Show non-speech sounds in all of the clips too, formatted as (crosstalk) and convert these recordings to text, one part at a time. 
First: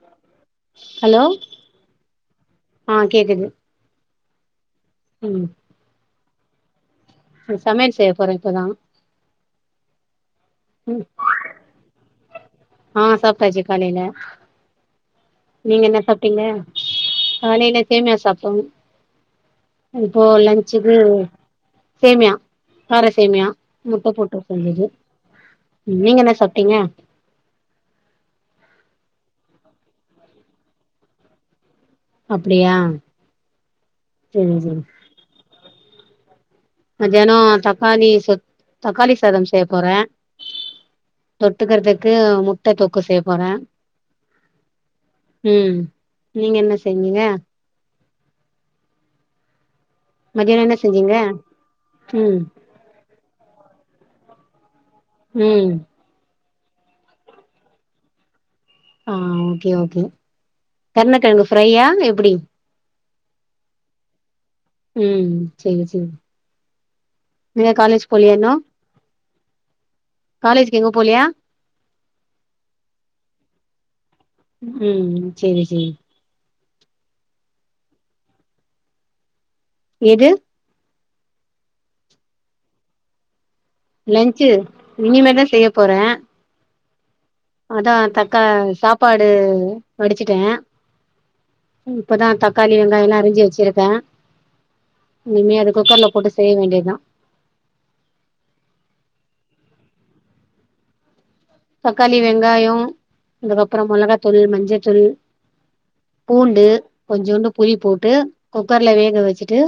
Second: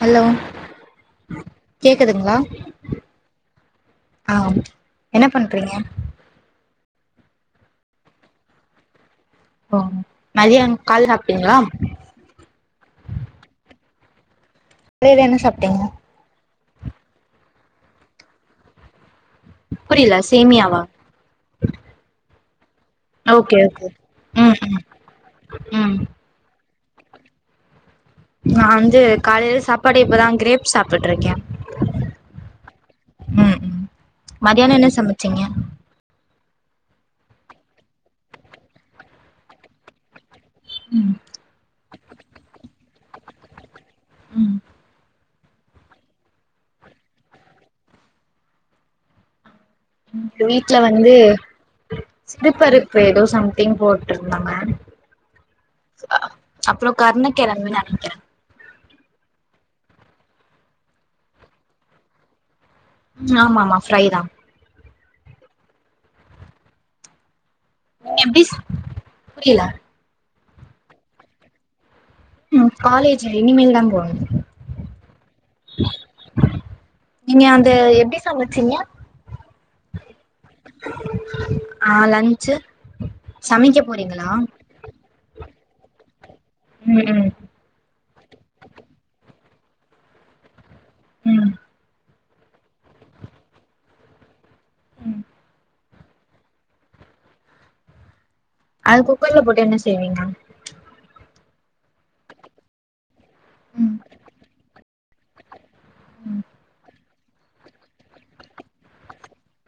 hello hello கேக்குதுங்களா ஆ கேக்குது ஆ என்ன ம் பண்றீங்க சமையல் செய்ய போறேன் இப்பதான் ஓ மதியம் ம் கால்ல சாப்டீங்களா ஆ சாப்ட்டாச்சு காலையில காலைல என்ன சாப்ட்டீங்க நீங்க என்ன சாப்ட்டீங்க காலையில சேமியா சாப்டோம் புரியல இப்போ சேமியாவா லஞ்சுக்கு சேமியா கார சேமியா ஓகே ஓகே முட்ட போட்டு ம் ம் செஞ்சது ம் நீங்க என்ன சாப்ட்டீங்க நான் வந்து காலையில சாப்பாடு இப்பதான் கிரேப் சாப்ட்டுட்டு இருக்கேன் அப்டியா ம் ம் செரி மதியானம் செரி என்ன சமச்சீங்க மத்தியானோ தக்காளி சொ தக்காளி சாதம் செய்ய போறேன் ம் தொட்டுக்கிறதுக்கு முட்ட தொக்கு செய்ய போறேன் ம் நீங்க என்ன செஞ்சீங்க மதியானோ என்ன வீட்டு்ல வந்து செஞ்சீங்க ம் சிறுப்பருப்பு ஏதோ சம்திங் போட்டு இருந்தங்க ம் அப்றோ கர்ண கிழங்கன்னு நெனைக்கிறேன் ஆ ஓகே ஓகே கர்ண்ணக்கிழங்கு ஃப்ரையா எப்டி ஆமா ஆமா ஃப்ரை தான் ம் செரி செரி நீங்க காலேஜ் போலியா இன்னு புரியல காலேஜ்க்கு இன்னு போலியா ம் காலேஜ் இனிமேல் தான் போவ ம் சேரி சேரி நீங்க அந்த எப்டி சமச்சீங்க எது ஆ லஞ்சு சமிக்கப் லஞ்சு இனிமே தான் செய்ய போறேன் ம் ம் அதான் தக்கா சாப்பாடு வடிச்சுட்டேன் ம் இப்போ தான் தக்காளி வெங்காயம் எல்லாம் அரிஞ்சு வெச்சுருக்கேன் இனிமே அது குக்கரில போட்டு செய்ய வேண்டியது தான் அது குக்கர்ல போட்டு என்ன செய்வீங்க தக்காளி வெங்காயோ அதுக்கப்பறம் ம் மொளகாத்தூள் மஞ்சத்தூள் பூண்டு கொஞ்சோன்டு புளி போட்டு குக்கர்ல வேக வெச்சுட்டு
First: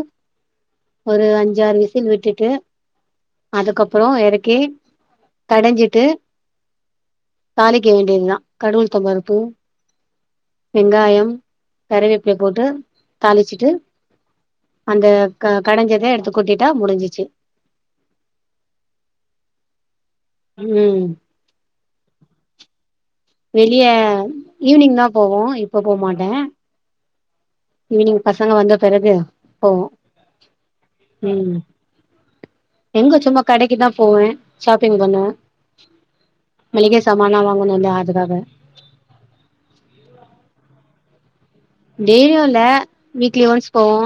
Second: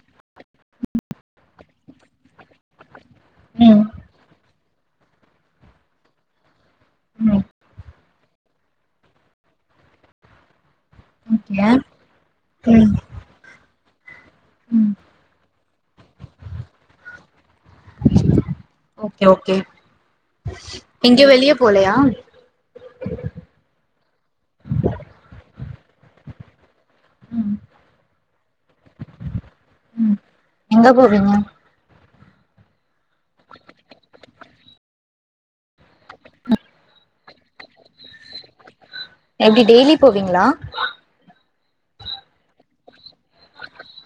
ஒரு அஞ்சாறு வீசில் விட்டுட்டு ம் அதுக்கப்றோ எறக்கி கடஞ்சிட்டு ம் தாளிக்க வேண்டியது தான் கடு உழுதம் பருப்பு வெங்காயம் ஓகே கருவேப்பில போட்டு ம் தாளிச்சிட்டு ம் அந்த கடஞ்சத எடுத்து கொட்டிட்டா முடிஞ்சிச்சு ஓகே ஓகே ம் இங்க வெளியே போலையா வெளிய ஈவினிங் தான் போவோ இப்ப போமாட்டேன் ம் ஈவினிங் பசங்க வந்த பிறகு போவோ எங்க போவீங்க ம் எங்க சும்மா கடைக்குதான் போவேன் ஷாப்பிங் பண்ணுவேன் மளிக சமானோ வாங்கணு இல்ல அதுக்காக எப்டி டெய்லி போவீங்ளா டெய்லியும் இல்ல வீக்லி ஒன்ஸ் போவோ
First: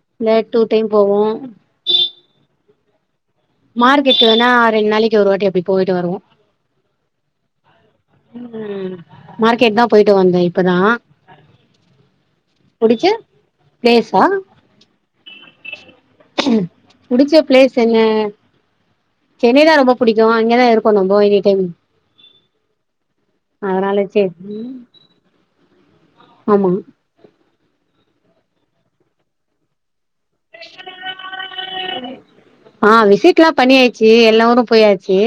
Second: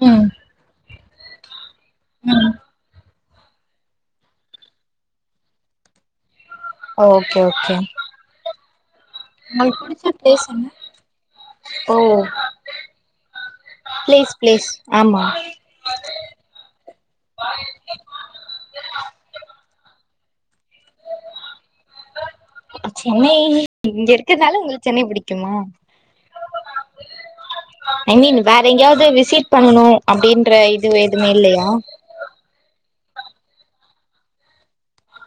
ம் இல்ல டூ டைம் போவோம் ம் மார்க்கெட் வேணா ரெண்டு நாளைக்கு ஒரு வாட்டி அப்டி போயிட்டு வருவோம் ஓகே ஓகே ம் மார்க்கெட் உங்களுக்கு தான் புடிச்ச போய்ட்டு பிளேஸ் வந்தேன் என்ன இப்பதான் ஓ ப்ளேஸ் ப்ளேஸ் ஆமா ம் புடிச்ச ப்ளேஸ் என்ன சென்னை தான் ரொம்ப புடிக்கும் அங்க தான் இருப்போம் நம்ப எனி டைம் சென்னை அதனால இங்க சேரி இருக்றதுனால உங்ளுக்கு சென்னை பிடிக்குமா ஆமா ஐ மீன் வேற எங்கயாவது விசிட் பண்ணணோ அப்டின்ற இது எதுமே இல்லையா ஆ விசிட்லா பண்ணியாச்சு எல்லாரு போயாச்சு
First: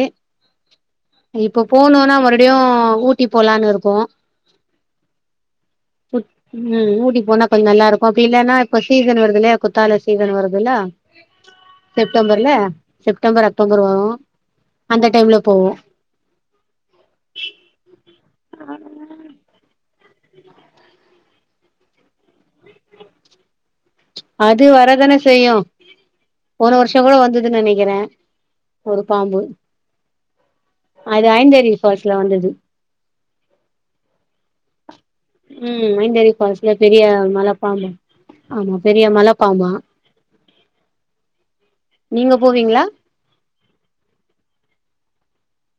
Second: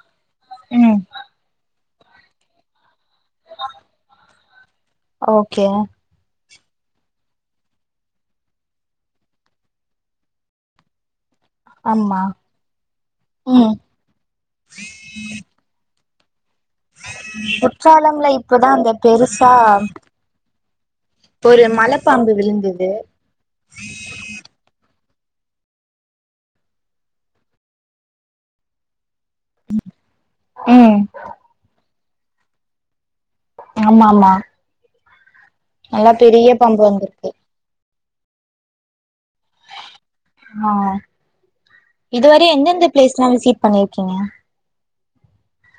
ம் இப்போ போனுனா மறுடியு ஊட்டி போலான்னு இருக்கோ ஓகே உ (unintelligible) ம் ஊட்டி போனா கொஞ்ச நல்லா இருக்கு அப்டி இல்லன்னா இப்ப சீசன் வருதுல்லையா குத்தால சீசன் வருதுல்ல ஆமா செப்டம்பர்ல செப்டம்பர் ம் அக்டோபர் வரும் அந்த டைம்ல போவோ குற்றாலம்ல இப்பதா அந்த பெருசா ஒரு மலப்பாம்பு விழுந்தது அது வரதானே செய்யு போன வருஷ கூட வந்தது நெனைக்கிறே ஒரு பாம்பு ம் அது ஐந்தேறி ஃபால்ஸ்ல வந்தது ஆமா ஆமா ம் நல்லா ஐந்தேரி பெரிய ஃபால்ஸ்ல பாம்பு பெரிய வந்திருக்கு மல பாம்பு ஆமா பெரிய மல பாம்பா ஆ இதுவரி போவீங்களா எந்தெந்த பிளேஸ்ல்லா விசிட் பண்ணிருகீங்க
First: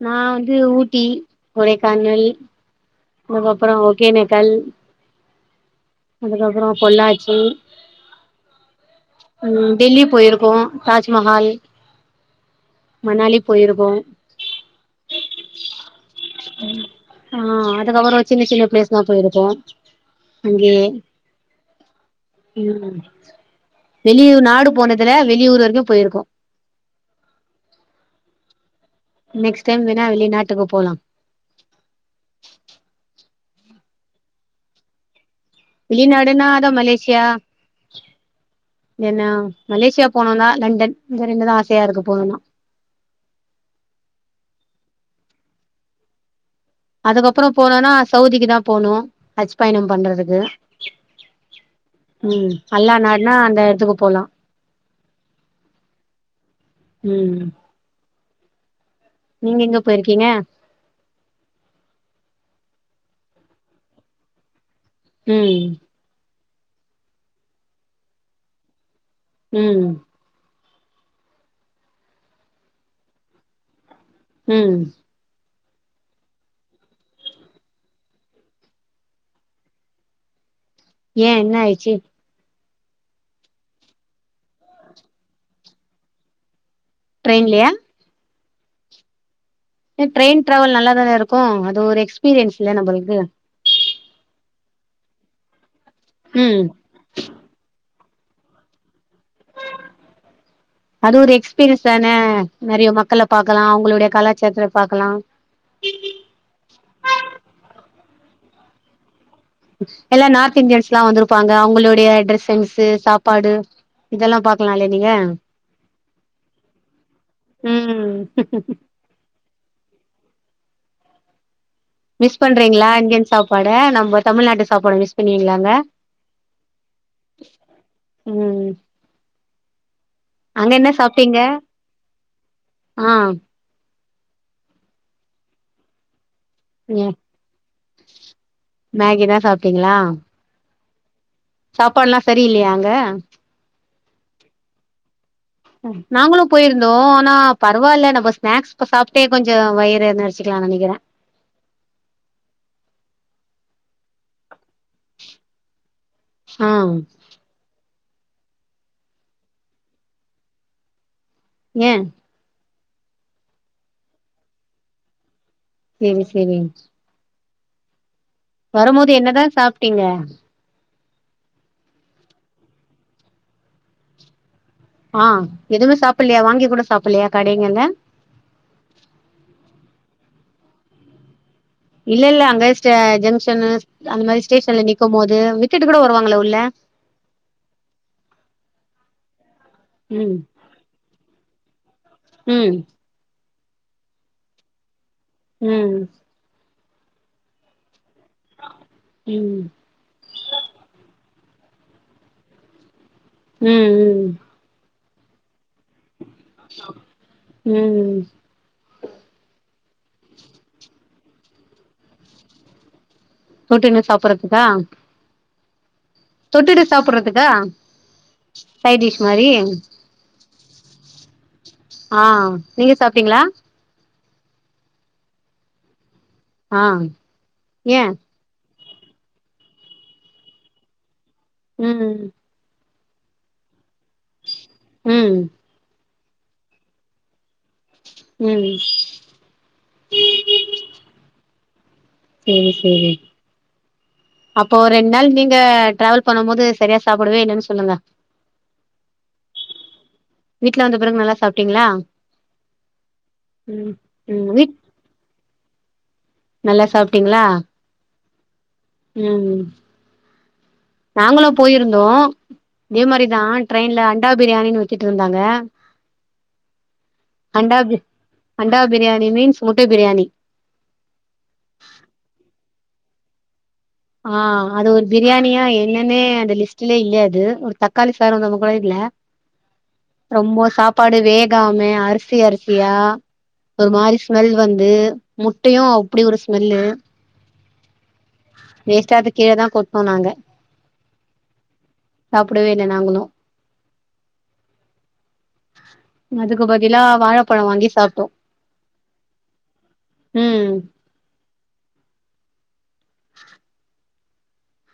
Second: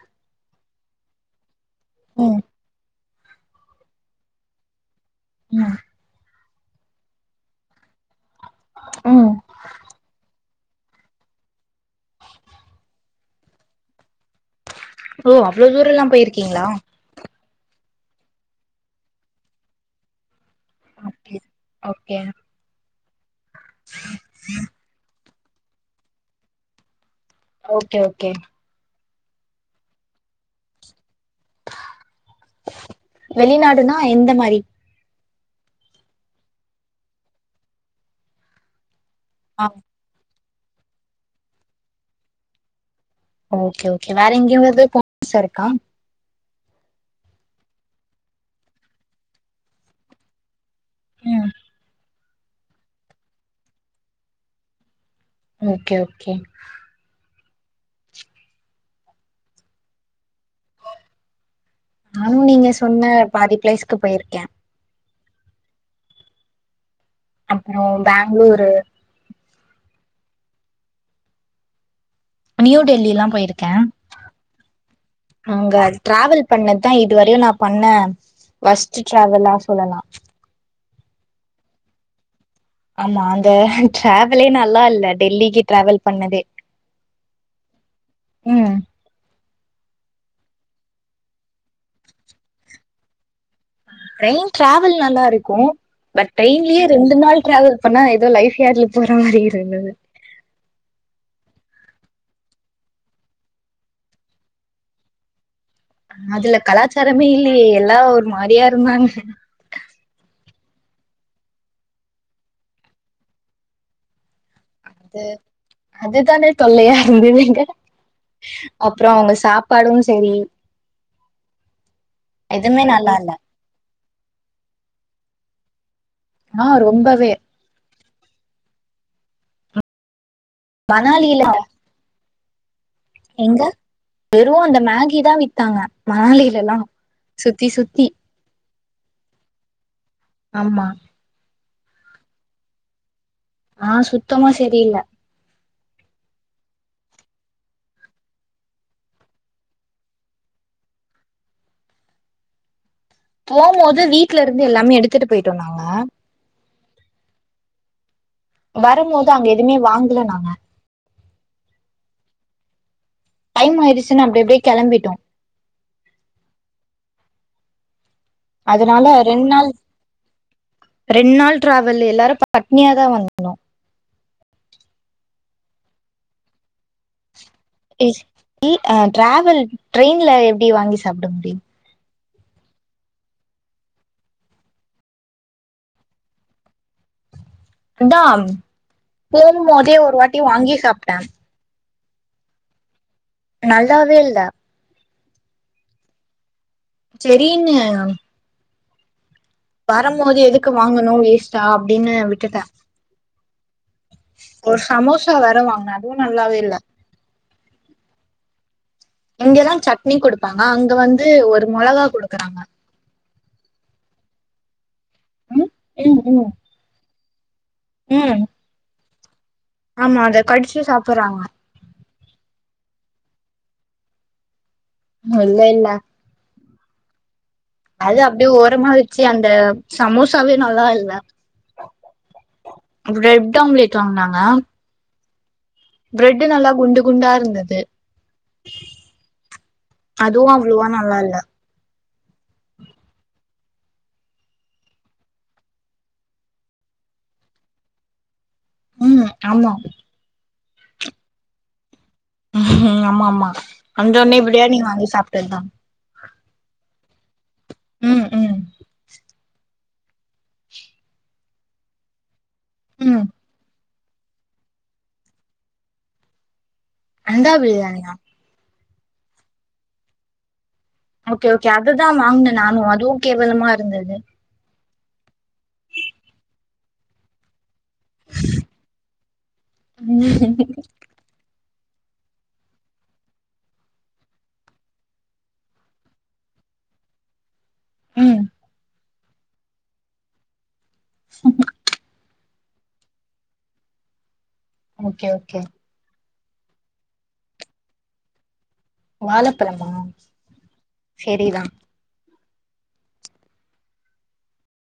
நா வந்து ஊட்டி கொடைக்கானல் ம் அதுக்கப்பற ஒகேனக்கல் ம் அதுக்கப்பறோ பொள்ளாச்சி ஆ ம் டெல்லி போயிருக்கோ தாஜ்மஹால் மணாலி போயிருப்போம் ஓ அவ்ளோ தூரம்லா போயிருக் ம் ஆ அதுக்கப்பறோ சின்ன சின்ன பிளேஸ் தா போயிருக்கோ இங்கே அப்டி ஓகே உ வெளியு நாடு போனதுல வெளியூர் வரைக்கு பெயிருக்கோ ஓகே ஓகே நெக்ஸ்ட் டைம் வேணா வெளிநாட்டுக்கு போலா வெளிநாடுனா எந்த மாரி வெளிநாடுனா அதா மலேஷியா என்னா ஆ மலேஷியாப் போனோ னா லண்டன் இது ரெண்டு தா ஆசையா இருக்கு போனு தா ஓகே ஓகே வேற எங்கயாவது போ ஆச இருக்கா அதுக்கப்பரோ போனோம்னா சவுதிக்கு தா போணு ஹஜ் பயணம் பண்றதுக்கு ம் ம் அல்லா நாடுனா அந்த எடத்துக்கு போலா ஓகே ஓகே ம் நீங்க எங்க போயிருக்கீங்க நானு நீங்க சொன்ன பாதி பிளேஸ்க்கு போயிருக்கே ம் அப்ரோ பெங்களூரு ம் நியூ டெல்லி லா போயிருக்கே ம் அங்க ட்டிராவல் பண்ணதுதா இதுவரையு நா பண்ண வொர்ஸ்ட் ட்ராவல்லா சொல்லலா ஏ என்ன ஆயிடுச்சி ஆமா அந்த டிராவல்ல நல்லா இல்ல டெல்லிக்கு டிராவல் பண்ணதே ட்ரெயின்லயா ம் ஏ ட்ரெயின் ட்ராவல் நல்லாாதான இருக்கு அது ஒரு எக்ஸ்பீரியன்ஸ் இல்லயா நம்மளுக்கு டிரெயின் டிராவல் நல்லா இருக்கு பட் ம் ட்ரெயின்லேயே ரெண்டு நாள் ட்ராவல் பண்ணா ஏதோ லைஃப் ஏர்ல போற மாரி இருந்தது (unintelligible) அது ஒரு எக்ஸ்பீரியன்ஸ் தான நறைய மக்கள பாக்கலா அவங்களுடைய கலாச்சாரத்த பாக்கலா அதுல கலாச்சாரமே இல்லயே எல்லாரு ஒரு மாறியா இருந்தாங்க எல்லா நார்த் இந்தியன்ஸ் லா வந்திருப்பாங்க அவங்களுடைய ட்ரெஸ்சிங்சு சென்ஸ்ு சாப்பாடு இதெல்லா பாக்கலா இல்லே அ அதுதா தொல்லையா இருந்தது இங்க ம் அப்ரோ அவங்க சாப்பாடு சரி மிஸ் எதுவுமே பண்றீங்களா நல்லா இந்தியன் இல்ல சாப்பாட நம்ம தமிழ்நாட்டு சாப்பாட மிஸ் பண்றீங்களாங்க ஆ ரொம்பவே ம்ம் சாப்ட்டீங்க மணாலில ஆ வெறு அந்த மேகி தா வித்தாங்க மணாலிலலா ம் சுத்தி சுத்தி மேகி தா சாப்பிட்டீங்ளா ஆமாம்மா சாப்பாடுல்லா சரியில்லையா அங்க ஆ சுத்தமா சேரில்ல (unintelligible) நாங்களு போயிருந்தோ ஆனா பரவாயில்ல நம்ம ஸ்நாக்ஸ் சாப்டே கொஞ்ச வயிறு நறைசிக்கலா நனைக்கிற எல்லாரு போது வீட்ல இருந்து எல்லாமே எடுத்துட்டு போயிட்டோ நாங்க ஆ வரம்போது அங்க எதுவுமே வாங்கல நானு ந டைம் ஆயிடுச்சின் அப்டி அப்டியே கிளம்பிட்டோ சேரி சேரி அதுனாலே வரும்போது ரெண் என்னதா நாள் சாப்ட்டீங்க ரெண் நாள் டிராவலூ எல்லாரு பட்னியா தா வந்தோ ஆ எதுமே சாப்பில்லயா வாங்கி கூட சாப்பில்லாயா கடைங்கல்ல இ ஆ டிராவல் ட்ரெயின்ல எப்டிச் வாங்கி சாப்ட முடியும் இல்ல இல்ல அங்க ஸ்ட ஜங்ஷனு அந்த மாதிரி ஸ்டேஷன்ல நிக்குபோது விடுட்டுவருவங்க கூட வருவாங்கள உள்ள இந்தா போகு போதே ஒரு வாட்டி ம் வாங்கி சாப்ட ம் நல்லாவே இல்ல ம் செரின்னு உம் வரும்போது எதுக்கு வாங்கணும் வேஸ்ட்டா அப்படின்னு விட்டுட்ட ம் ம் ஒரு சமோசா வேற வாங்ன அதுவு நல்லாவே இல்ல ம் ம் இங்கெல்லா சட்னி கொடுப்பாங்க அங்க வந்து ஒரு மொளகா கொடுக்கறாங்க ஷுட்டிங்ல சாப்பட்றதுக்கா ம் ம் ம் தொட்டுட்டு சாப்பட்றதுக்கா ம் சைடிஷ் மாரி ஆமா அத கடிச்சு சாப்பட்றாங்க ஆ நீங்க சாப்ட்டீங்களா இன்னு இல்ல இல்ல ஆ ஏ அது அப்டியே ஓரமா வெச்சு அந்த சமோசாவே நல்லா இல்ல ம் ப்ரெட் ஆம்லெட் வாங்குனாங்க ம் பிரெட்டு நல்லா குண்டு குண்டா இருந்துது ம் அதுவு அவ்ளோவா நல்லால்ல சேரி சேரி அப்போ ரெண்டு நாள் நீங்க டிராவல் பண்ணும் போது சரியா சாப்புடவே இல்லன்னு சொல்லுங்க ம் ஆமா வீட்ல வந்த பிறகு நல்லா சாப்டீங்களா ம் ஆமா ஆமா வந்தொன்னே ம் வீட் பிரியாணி வாங்கி சாப்டதுதா நல்லா சாப்டீங்களா ம் ம் ம் ம் நாங்களு போயிருந்தோ இதே ம் மாரிதா ட்ரெயின்ல அண்டா பிரியாணின்னு வித்துட்ருந்தாங்க அண்டா பிரி அண்டா பிரியாணி மீன்ஸ் முட்ட பிரியாணி ஓகே ஓகே அதுதா வாங்குன நானு அதுவு கேவலமா இருந்துது ஆ அது ஒரு பிரியாணியா என்னன்னே அந்த லிஸ்ட்டுலே இல்ல அது ஒரு த தக்காளி சாதம் கூட இல்ல ம் ரொம்ப சப் சாப்பாடு வேகாம அரிசி அரிசியா ஒரு மாரி ஸ்மெல் வந்து முட்டையு அப்டி ஒரு ஸ்மெல்லு ம் வேஸ்ட்டா அத கீழதா கொட்னோ நாங்க சாப்படவே இல்ல நாங்களு ஓகே ஓகே அதுக்கு பதிலா வாழப்ழோ வாங்கி சாப்டோ வாழப்பழமா ம் செரிதா